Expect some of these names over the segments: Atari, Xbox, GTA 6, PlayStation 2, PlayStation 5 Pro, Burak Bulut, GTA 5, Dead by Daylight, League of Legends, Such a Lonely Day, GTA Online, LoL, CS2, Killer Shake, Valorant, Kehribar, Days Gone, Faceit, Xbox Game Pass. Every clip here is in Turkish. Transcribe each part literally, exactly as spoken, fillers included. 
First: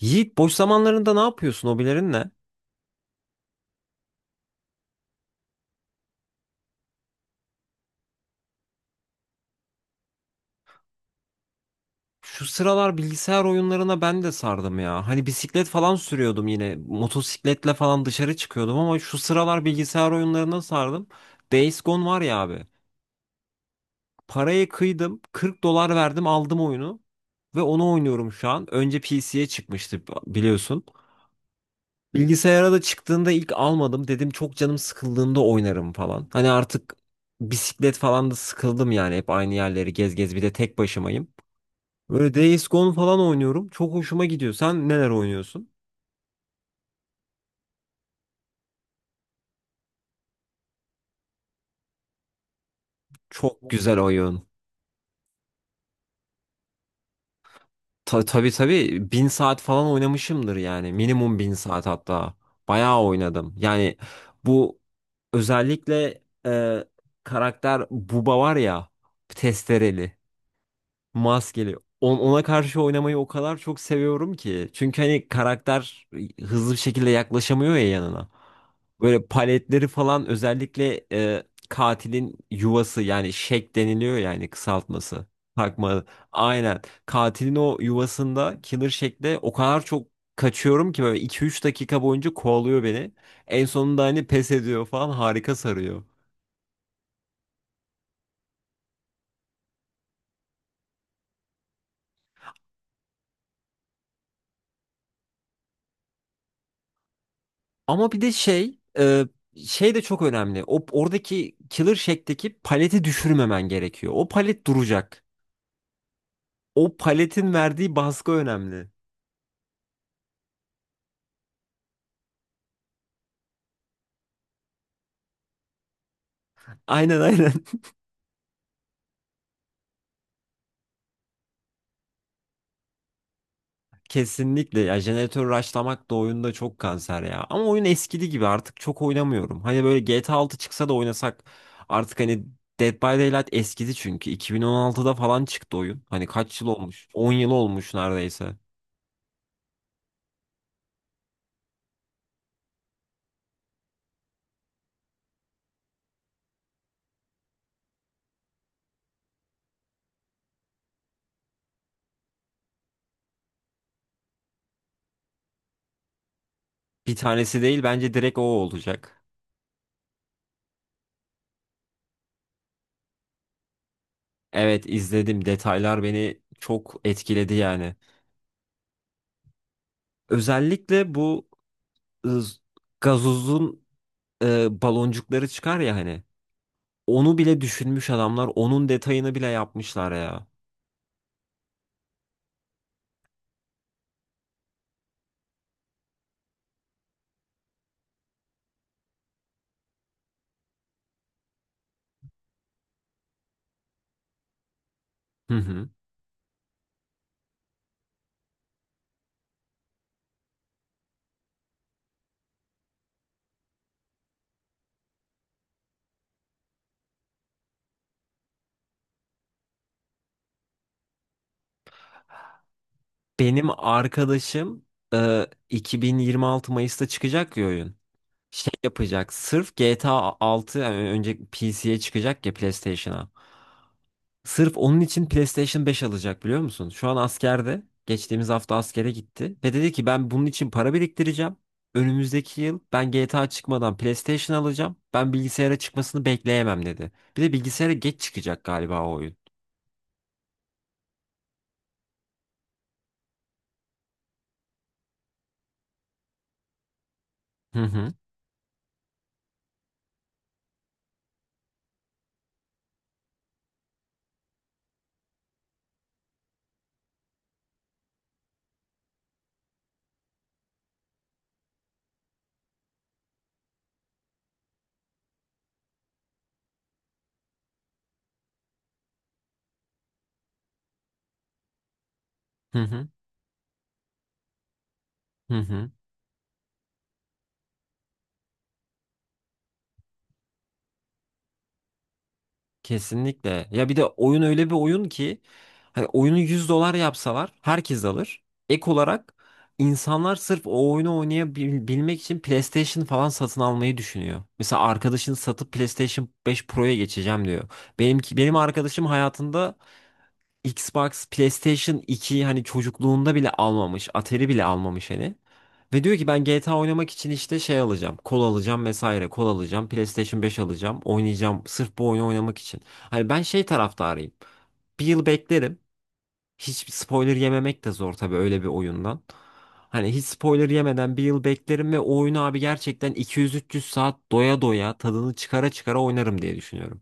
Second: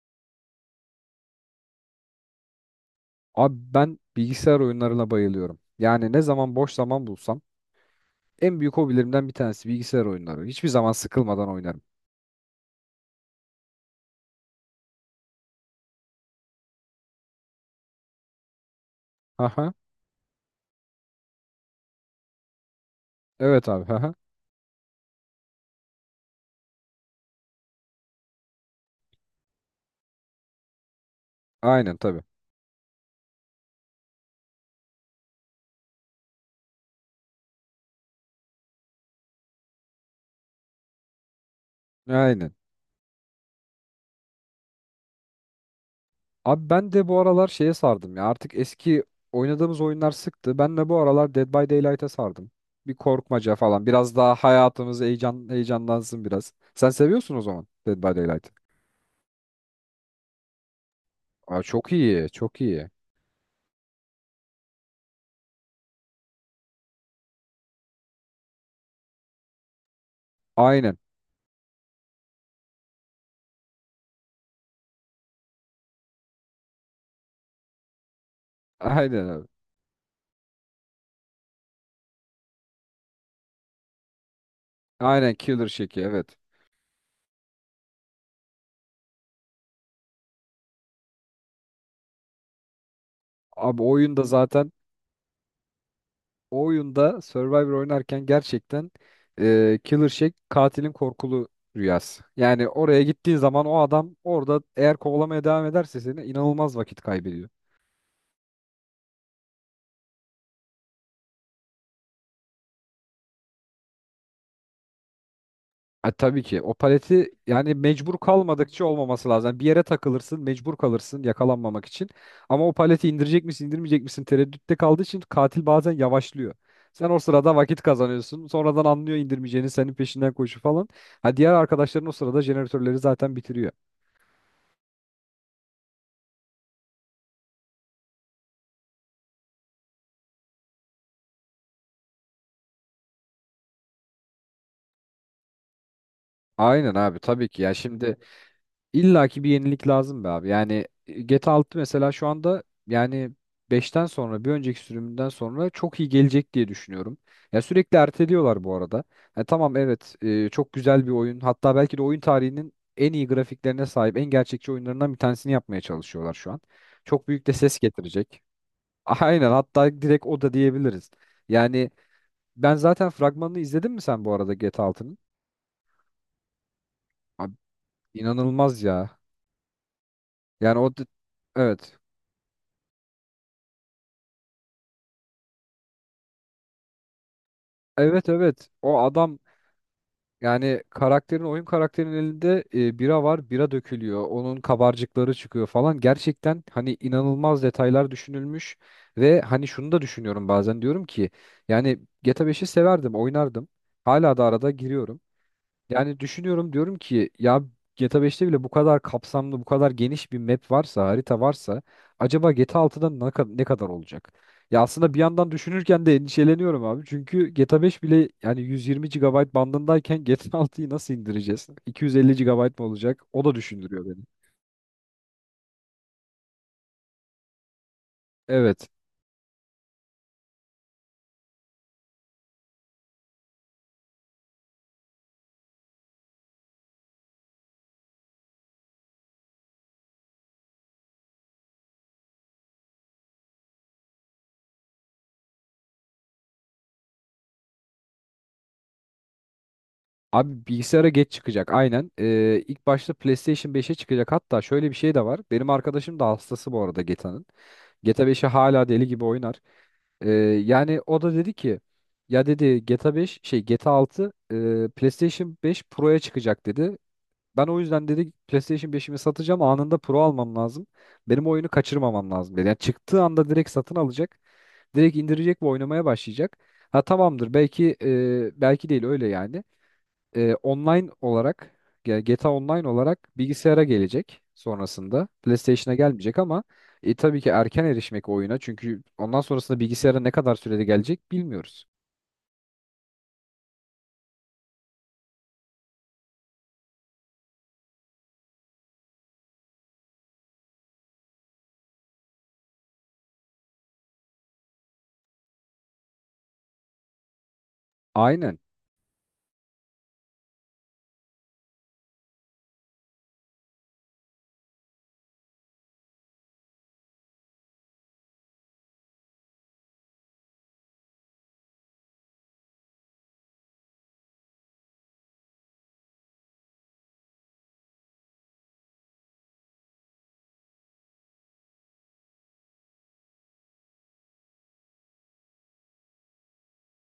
Yiğit, boş zamanlarında ne yapıyorsun? Hobilerin ne? Abi ben bilgisayar oyunlarına bayılıyorum. Yani ne zaman boş zaman bulsam en büyük hobilerimden bir tanesi bilgisayar oyunları. Hiçbir zaman sıkılmadan oynarım. Şu sıralar bilgisayar oyunlarına ben de sardım ya. Hani bisiklet falan sürüyordum yine. Motosikletle falan dışarı çıkıyordum ama şu sıralar Aha. bilgisayar oyunlarına sardım. Days Gone var ya abi. Evet abi. Aha. Parayı kıydım. 40 dolar verdim, aldım oyunu. Ve onu oynuyorum şu an. Önce P C'ye çıkmıştı biliyorsun. Aynen tabii. Bilgisayara da çıktığında ilk almadım. Dedim çok canım sıkıldığında oynarım falan. Hani artık bisiklet falan da sıkıldım yani. Hep aynı yerleri gez gez, bir de tek başımayım. Böyle Aynen. Days Gone falan oynuyorum. Çok hoşuma gidiyor. Sen neler oynuyorsun? Abi ben de bu aralar şeye sardım ya. Artık eski oynadığımız oyunlar sıktı. Ben de bu aralar Dead by Daylight'a sardım. Bir korkmaca Çok falan. güzel Biraz daha oyun. hayatımız heyecan heyecanlansın biraz. Sen seviyorsun o zaman Dead by Ta tabii Daylight'ı. tabii, bin saat falan oynamışımdır yani. Minimum bin Aa, saat çok iyi. hatta. Çok iyi. Bayağı oynadım. Yani bu özellikle e, karakter Bubba var ya, testereli. Aynen. Maskeli. On- Ona karşı oynamayı o kadar çok seviyorum ki. Çünkü hani karakter hızlı bir şekilde yaklaşamıyor ya yanına. Böyle Aynen abi. paletleri falan özellikle e, katilin yuvası, yani şek deniliyor yani kısaltması. Aynen Killer Shake'i, Takma. evet. Aynen. Katilin o yuvasında killer şekle o kadar çok kaçıyorum ki, böyle iki üç dakika boyunca kovalıyor beni. En Abi sonunda oyunda hani pes zaten ediyor falan, harika sarıyor. o oyunda Survivor oynarken gerçekten e, Killer Shake katilin korkulu rüyası. Yani oraya gittiğin zaman o adam orada eğer kovalamaya devam ederse seni inanılmaz vakit kaybediyor. Ama bir de şey e, şey de çok önemli. O oradaki Killer Shack'teki paleti düşürmemen gerekiyor. O palet duracak. Ha, tabii ki o O paleti paletin yani verdiği mecbur baskı kalmadıkça önemli. olmaması lazım. Yani bir yere takılırsın, mecbur kalırsın yakalanmamak için. Ama o paleti indirecek misin, indirmeyecek misin tereddütte kaldığı için katil bazen yavaşlıyor. Sen o Aynen aynen. sırada vakit kazanıyorsun. Sonradan anlıyor indirmeyeceğini, senin peşinden koşu falan. Ha, diğer arkadaşların o sırada jeneratörleri zaten bitiriyor. Kesinlikle ya, jeneratör rushlamak da oyunda çok kanser ya. Ama oyun eskidi gibi artık çok oynamıyorum. Hani böyle G T A altı çıksa da oynasak artık, hani Dead by Daylight eskidi çünkü. iki bin on altıda falan çıktı oyun. Hani kaç yıl Aynen olmuş? abi, On tabii yıl ki ya olmuş şimdi neredeyse. illaki bir yenilik lazım be abi. Yani e, G T A altı mesela şu anda yani beşten sonra bir önceki sürümünden sonra çok iyi gelecek diye düşünüyorum. Ya sürekli erteliyorlar bu arada. Ha tamam, evet, e, çok güzel bir oyun. Hatta belki de oyun tarihinin en iyi grafiklerine sahip en gerçekçi oyunlarından bir tanesini yapmaya çalışıyorlar şu an. Bir Çok büyük de tanesi ses değil, bence direkt getirecek. o olacak. Aynen, hatta direkt o da diyebiliriz. Yani ben zaten fragmanını izledin mi sen bu arada G T A Evet, Altının? izledim. Detaylar beni çok etkiledi Abi, yani. inanılmaz ya. Yani, o di- Özellikle bu evet. ız- gazozun e, baloncukları çıkar ya hani. Onu bile düşünmüş Evet adamlar. evet. Onun O detayını adam, bile yapmışlar ya. yani karakterin oyun karakterinin elinde e, bira var. Bira dökülüyor. Onun kabarcıkları çıkıyor falan. Gerçekten hani inanılmaz detaylar düşünülmüş ve hani şunu da düşünüyorum bazen, diyorum ki yani G T A beşi severdim, oynardım. Hala da arada giriyorum. Hı hı. Yani düşünüyorum, diyorum ki ya G T A beşte bile bu kadar kapsamlı, bu kadar geniş bir map varsa, harita varsa acaba G T A altıda ne kadar, ne kadar olacak? Ya aslında bir yandan düşünürken de endişeleniyorum abi. Çünkü G T A beş bile yani yüz yirmi gigabayt bandındayken G T A altıyı nasıl indireceğiz? iki yüz elli gigabayt mı olacak? O da Benim düşündürüyor beni. arkadaşım e, iki bin yirmi altı Mayıs'ta çıkacak ya oyun. Şey Evet. yapacak. Sırf G T A altı, yani önce P C'ye çıkacak ya, PlayStation'a. Sırf onun için PlayStation beş alacak, biliyor musun? Şu an askerde. Geçtiğimiz hafta askere gitti. Ve dedi ki ben bunun için para biriktireceğim. Önümüzdeki yıl ben G T A çıkmadan PlayStation alacağım. Ben bilgisayara çıkmasını bekleyemem dedi. Bir de bilgisayara geç çıkacak galiba o oyun. Abi bilgisayara geç çıkacak aynen. Ee, ilk başta PlayStation beşe çıkacak. Hatta şöyle bir şey de var. Benim arkadaşım da hastası bu arada G T A'nın. Hı hı. G T A beşi hala deli gibi oynar. Ee, Yani o da dedi ki ya dedi G T A beş şey G T A altı, e, PlayStation beş Pro'ya çıkacak dedi. Ben o yüzden dedi PlayStation beşimi satacağım, anında Pro almam lazım. Benim oyunu kaçırmamam lazım dedi. Yani çıktığı anda direkt satın alacak. Direkt indirecek ve oynamaya başlayacak. Ha tamamdır, belki e, belki değil öyle yani, e, online olarak ge- G T A Hı Online hı. olarak bilgisayara gelecek sonrasında. Hı hı. PlayStation'a gelmeyecek, ama e, tabii ki erken erişmek oyuna, çünkü ondan sonrasında bilgisayara ne kadar sürede gelecek bilmiyoruz. Kesinlikle. Ya bir de oyun öyle bir oyun ki, hani oyunu yüz dolar yapsalar herkes alır. Ek olarak insanlar sırf o oyunu oynayabilmek için PlayStation falan satın almayı düşünüyor. Mesela arkadaşın satıp PlayStation beş Pro'ya geçeceğim diyor. Benimki benim Aynen. arkadaşım hayatında Xbox, PlayStation iki, hani çocukluğunda bile almamış. Atari bile almamış hani. Ve diyor ki ben G T A oynamak için işte şey alacağım. Kol alacağım vesaire. Kol alacağım. PlayStation beş alacağım. Oynayacağım. Sırf bu oyunu oynamak için. Hani ben şey taraftarıyım. Bir yıl beklerim. Hiç spoiler yememek de zor tabii öyle bir oyundan. Hani hiç spoiler yemeden bir yıl beklerim ve o oyunu abi gerçekten iki yüz üç yüz saat doya doya, tadını çıkara çıkara oynarım diye düşünüyorum.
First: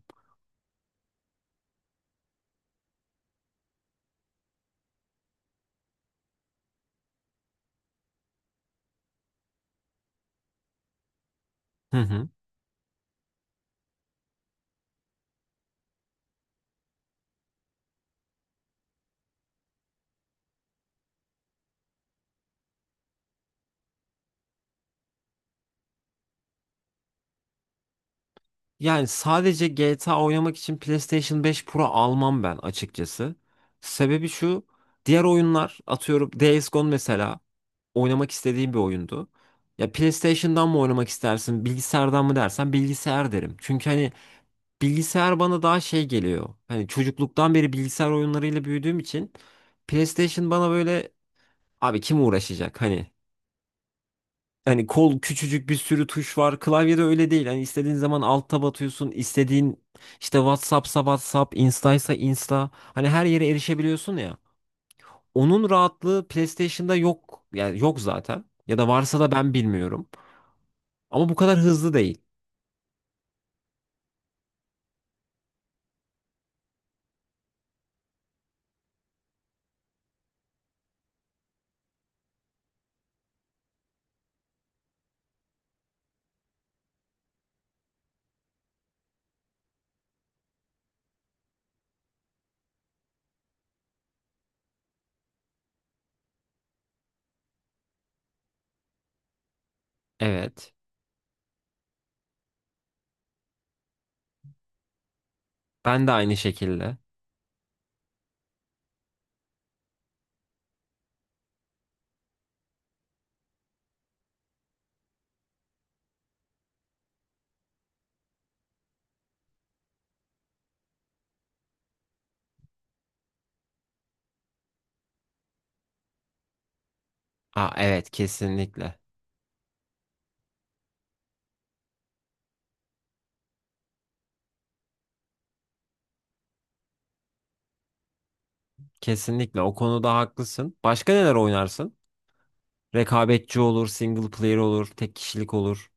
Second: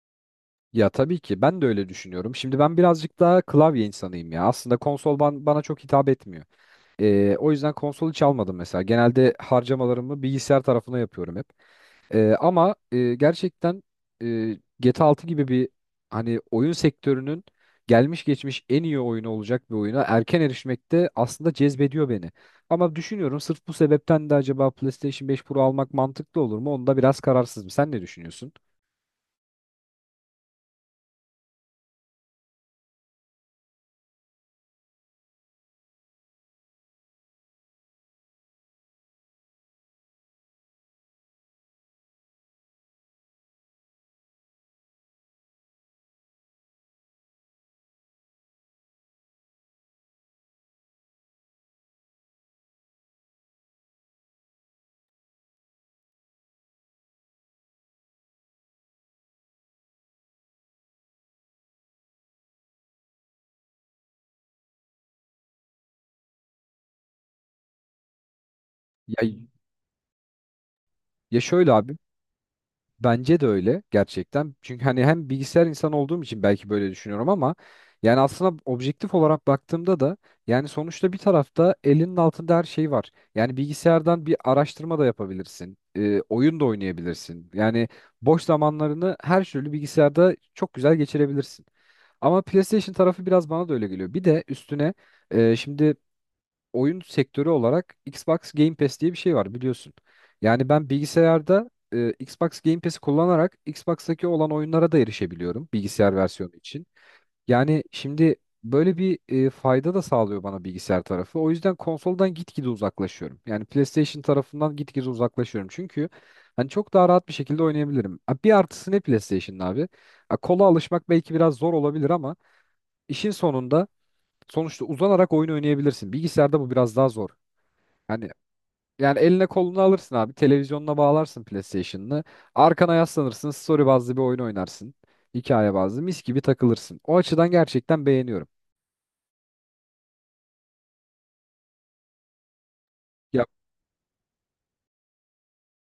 Ya tabii ki ben de öyle düşünüyorum. Şimdi ben birazcık daha klavye insanıyım ya. Aslında konsol ban- bana çok hitap etmiyor. E, o yüzden konsol hiç almadım mesela. Genelde harcamalarımı bilgisayar tarafına yapıyorum hep. Hı hı. Ee, ama e, gerçekten, e, G T A altı gibi bir, hani oyun sektörünün gelmiş geçmiş en iyi oyunu olacak bir oyuna erken erişmek de aslında cezbediyor beni. Ama düşünüyorum sırf bu sebepten de acaba PlayStation beş Pro almak mantıklı olur mu? Onda biraz kararsızım. Sen ne düşünüyorsun? Yani sadece G T A oynamak için PlayStation beş Pro almam ben açıkçası. Sebebi şu, diğer oyunlar, atıyorum Days Gone mesela, oynamak istediğim bir oyundu. Ya PlayStation'dan mı oynamak istersin, bilgisayardan mı dersen, bilgisayar derim. Çünkü hani bilgisayar bana daha şey geliyor. Hani çocukluktan beri bilgisayar oyunlarıyla büyüdüğüm için PlayStation bana böyle, abi kim uğraşacak hani Hani kol küçücük, bir sürü tuş var. Klavyede öyle değil. Hani istediğin zaman alta batıyorsun. İstediğin işte WhatsApp'sa WhatsApp, Insta'ysa Insta. Hani her yere erişebiliyorsun ya. Onun rahatlığı PlayStation'da yok. Yani yok zaten. Ya da varsa Ya, da ben bilmiyorum. Ama bu ya kadar şöyle hızlı abi, değil. bence de öyle gerçekten. Çünkü hani hem bilgisayar insanı olduğum için belki böyle düşünüyorum ama yani aslında objektif olarak baktığımda da yani sonuçta bir tarafta elinin altında her şey var. Yani bilgisayardan bir araştırma da yapabilirsin, e, oyun da oynayabilirsin. Yani boş zamanlarını her türlü bilgisayarda çok güzel geçirebilirsin. Ama PlayStation tarafı biraz bana da öyle geliyor. Bir de üstüne e, şimdi oyun sektörü olarak Xbox Game Pass diye bir şey var biliyorsun. Yani Evet. ben bilgisayarda e, Xbox Game Pass'i kullanarak Xbox'taki olan oyunlara da erişebiliyorum Ben de bilgisayar aynı versiyonu için. şekilde. Yani şimdi böyle bir e, fayda da sağlıyor bana bilgisayar tarafı. O yüzden konsoldan gitgide uzaklaşıyorum. Yani PlayStation tarafından gitgide uzaklaşıyorum. Çünkü hani çok daha rahat bir şekilde oynayabilirim. Ha, bir artısı ne PlayStation'ın abi? Ha, kola alışmak belki biraz zor olabilir ama işin sonunda sonuçta uzanarak oyun oynayabilirsin. Bilgisayarda bu biraz daha zor. Aa, evet, Hani kesinlikle. yani eline kolunu alırsın abi. Televizyonuna bağlarsın PlayStation'ını. Arkana yaslanırsın. Story bazlı bir oyun oynarsın. Hikaye bazlı. Mis gibi takılırsın. O açıdan gerçekten beğeniyorum. Kesinlikle o konuda haklısın. Başka neler oynarsın? Ya, Rekabetçi olur, single player olur, tek kişilik olur.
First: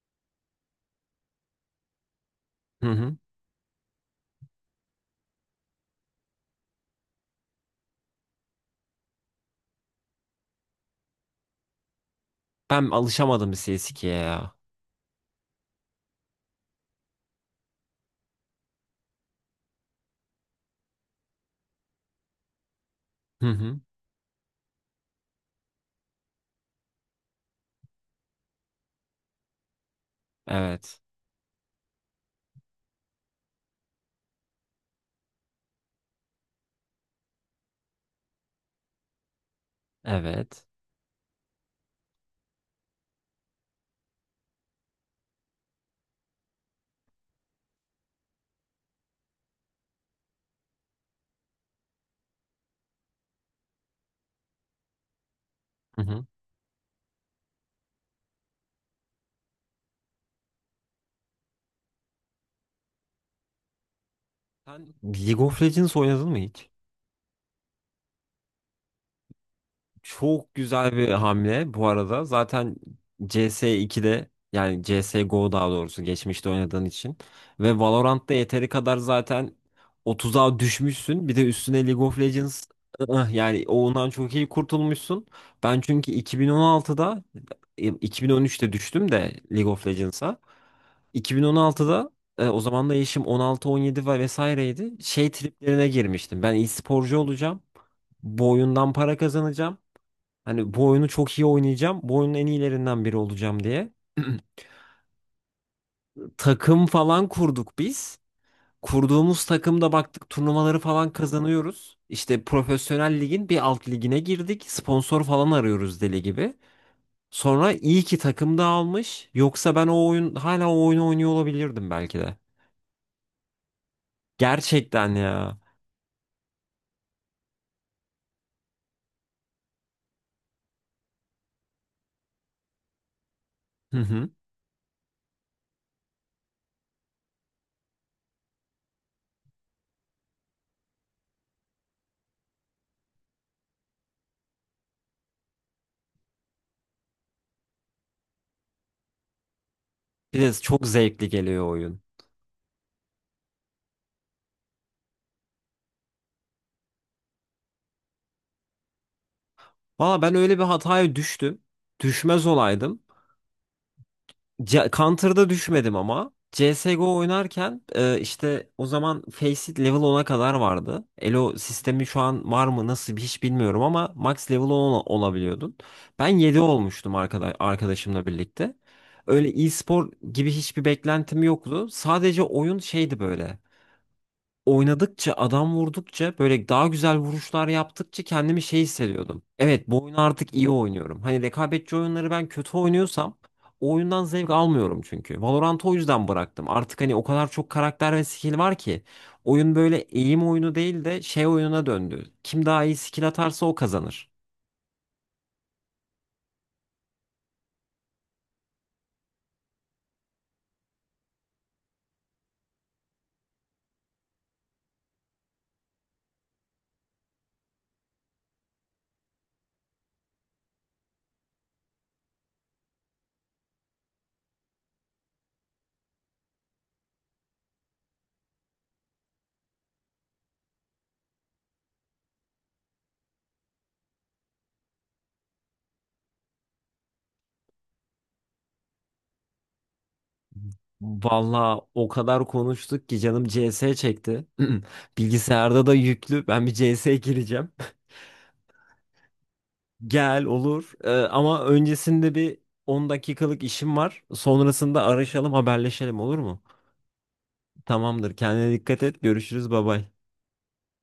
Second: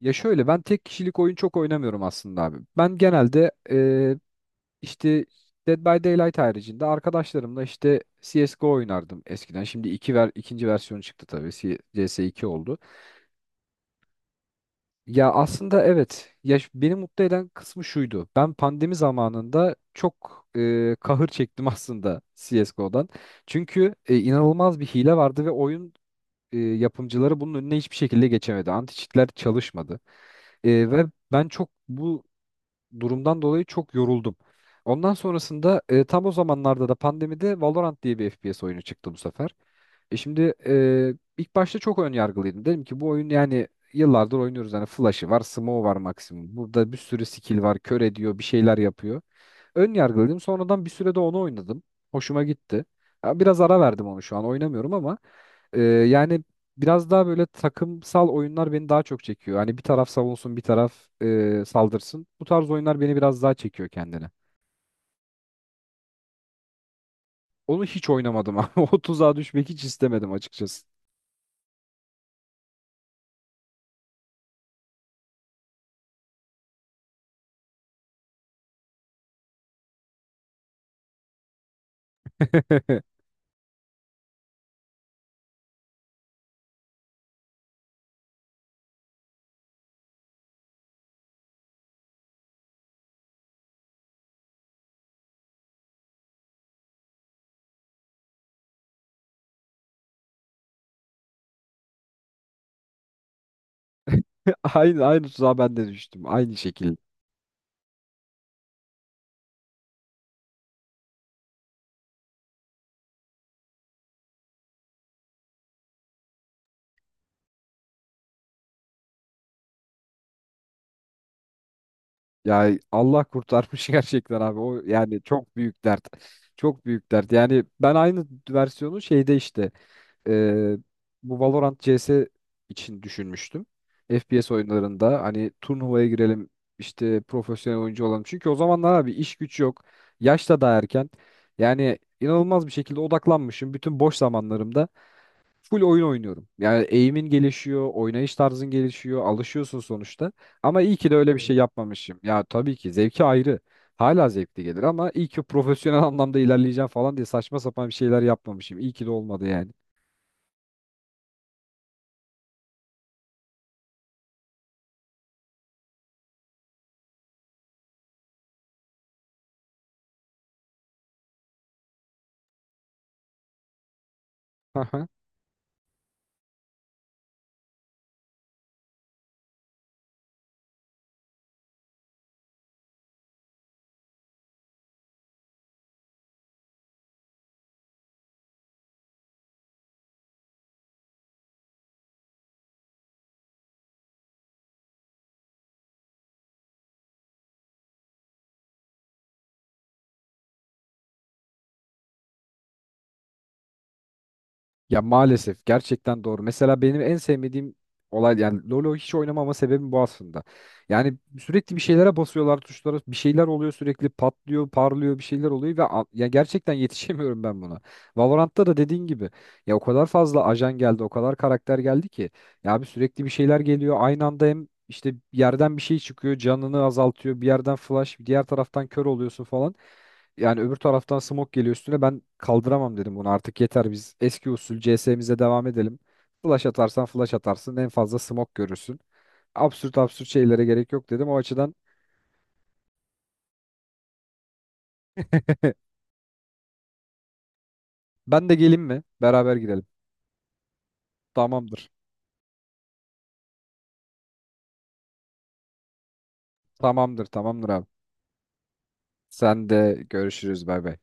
ya şöyle, ben tek kişilik oyun çok oynamıyorum aslında abi. Hı Ben hı. genelde e, işte Dead by Daylight haricinde arkadaşlarımla işte C S G O oynardım eskiden. Şimdi iki ver, ikinci versiyonu çıktı tabii. C S iki oldu. Ben alışamadım C S iki'ye ya. Ya aslında evet. Ya ş- beni mutlu eden kısmı şuydu. Ben pandemi zamanında çok e, kahır çektim aslında C S G O'dan. Hı hı. Çünkü e, inanılmaz bir hile vardı ve oyun e, yapımcıları bunun önüne hiçbir şekilde geçemedi. Anti cheat'ler çalışmadı. E, Evet. Ve ben çok bu durumdan dolayı çok yoruldum. Ondan sonrasında e, tam o zamanlarda da pandemide Valorant diye bir F P S oyunu çıktı bu sefer. E şimdi Evet. e, ilk başta çok ön yargılıydım. Dedim ki bu oyun yani yıllardır oynuyoruz. Hani flash'ı var, smoke'u var maksimum. Burada bir sürü skill var, kör ediyor, bir şeyler yapıyor. Ön yargılıydım. Sonradan bir sürede onu oynadım. Hoşuma gitti. Ya biraz ara verdim, onu şu an oynamıyorum ama e, Hı hı. yani biraz daha böyle takımsal oyunlar beni daha çok çekiyor. Hani bir taraf savunsun, bir taraf e, saldırsın. Bu tarz oyunlar beni biraz daha çekiyor kendine. Sen League of Legends oynadın mı hiç? Onu hiç oynamadım ama o tuzağa düşmek hiç istemedim Çok açıkçası. güzel bir hamle bu arada. Zaten C S iki'de, yani C S G O daha doğrusu, geçmişte oynadığın için ve Valorant'ta yeteri kadar zaten otuza düşmüşsün. Bir de üstüne League of Legends, ıh, yani ondan çok iyi kurtulmuşsun. Ben çünkü iki bin on altıda iki bin on üçte düştüm de League of Legends'a. iki bin on altıda e, o zaman da yaşım on altı on yedi ve vesaireydi. Şey triplerine girmiştim. Ben iyi sporcu olacağım. Bu oyundan para kazanacağım. Hani bu oyunu çok iyi oynayacağım. Bu oyunun en iyilerinden biri olacağım diye. Aynı aynı tuzağa ben de düştüm. Aynı Takım şekilde. falan kurduk biz. Kurduğumuz takımda baktık turnuvaları falan kazanıyoruz. İşte profesyonel ligin bir alt ligine girdik. Sponsor falan arıyoruz deli gibi. Sonra iyi ki takım dağılmış. Yoksa ben o oyun hala o oyunu oynuyor olabilirdim belki de. Ya Allah kurtarmış gerçekten abi. O Gerçekten yani çok ya. büyük dert. Çok büyük dert. Yani ben aynı versiyonu şeyde işte e, bu Valorant C S için düşünmüştüm. Hı hı. F P S oyunlarında hani turnuvaya girelim işte profesyonel oyuncu olalım. Çünkü o zamanlar abi iş güç yok. Yaş da daha erken. Yani inanılmaz bir şekilde odaklanmışım. Bütün boş zamanlarımda full oyun oynuyorum. Yani eğimin gelişiyor, oynayış tarzın gelişiyor, alışıyorsun sonuçta. Bir de Ama çok iyi ki de zevkli öyle bir şey, tabii, geliyor oyun. yapmamışım. Ya tabii ki zevki ayrı. Hala zevkli gelir ama iyi ki profesyonel anlamda ilerleyeceğim falan diye saçma sapan bir şeyler yapmamışım. İyi ki de olmadı yani. Valla ben öyle bir hataya düştüm. Düşmez olaydım. C Counter'da düşmedim ama. C S G O oynarken e, işte o zaman Faceit level ona kadar vardı. Elo sistemi şu an var mı, nasıl bir, hiç bilmiyorum ama max level on ola- olabiliyordun. Ben yedi olmuştum arkada arkadaşımla birlikte. Öyle e-spor gibi hiçbir beklentim yoktu. Sadece oyun şeydi böyle. Oynadıkça, adam vurdukça, böyle daha güzel vuruşlar yaptıkça kendimi şey hissediyordum. Evet, bu oyunu artık iyi oynuyorum. Hani rekabetçi oyunları ben kötü oynuyorsam o oyundan zevk almıyorum çünkü. Valorant'ı o yüzden bıraktım. Artık hani o kadar çok karakter ve skill var ki, oyun böyle eğim oyunu değil de şey oyununa döndü. Kim daha iyi skill atarsa o kazanır. Ya maalesef gerçekten doğru. Mesela benim en sevmediğim olay, yani LoL'ü hiç oynamama sebebim bu aslında. Yani sürekli bir şeylere basıyorlar tuşlara, bir şeyler oluyor sürekli patlıyor parlıyor bir şeyler oluyor ve a- ya gerçekten yetişemiyorum ben buna. Valorant'ta da dediğin gibi ya o kadar fazla ajan geldi o kadar karakter geldi ki ya abi sürekli bir şeyler geliyor aynı anda, hem işte yerden bir şey çıkıyor canını azaltıyor, bir yerden flash diğer taraftan kör oluyorsun falan. Yani öbür taraftan smoke geliyor üstüne. Ben kaldıramam dedim bunu. Artık yeter biz eski usul C S'mize devam edelim. Flash atarsan flash atarsın. En fazla smoke görürsün. Absürt absürt şeylere gerek yok dedim. O açıdan Vallahi o kadar konuştuk ki canım C S çekti. Bilgisayarda da yüklü. Ben bir C S gireceğim. ben de geleyim mi? Beraber girelim. Gel olur. Ee, ama Tamamdır. öncesinde bir on dakikalık işim var. Sonrasında araşalım, haberleşelim, olur mu? Tamamdır, tamamdır abi. Tamamdır. Kendine dikkat et. Sen Görüşürüz. Bay de bay. görüşürüz. Bay bay.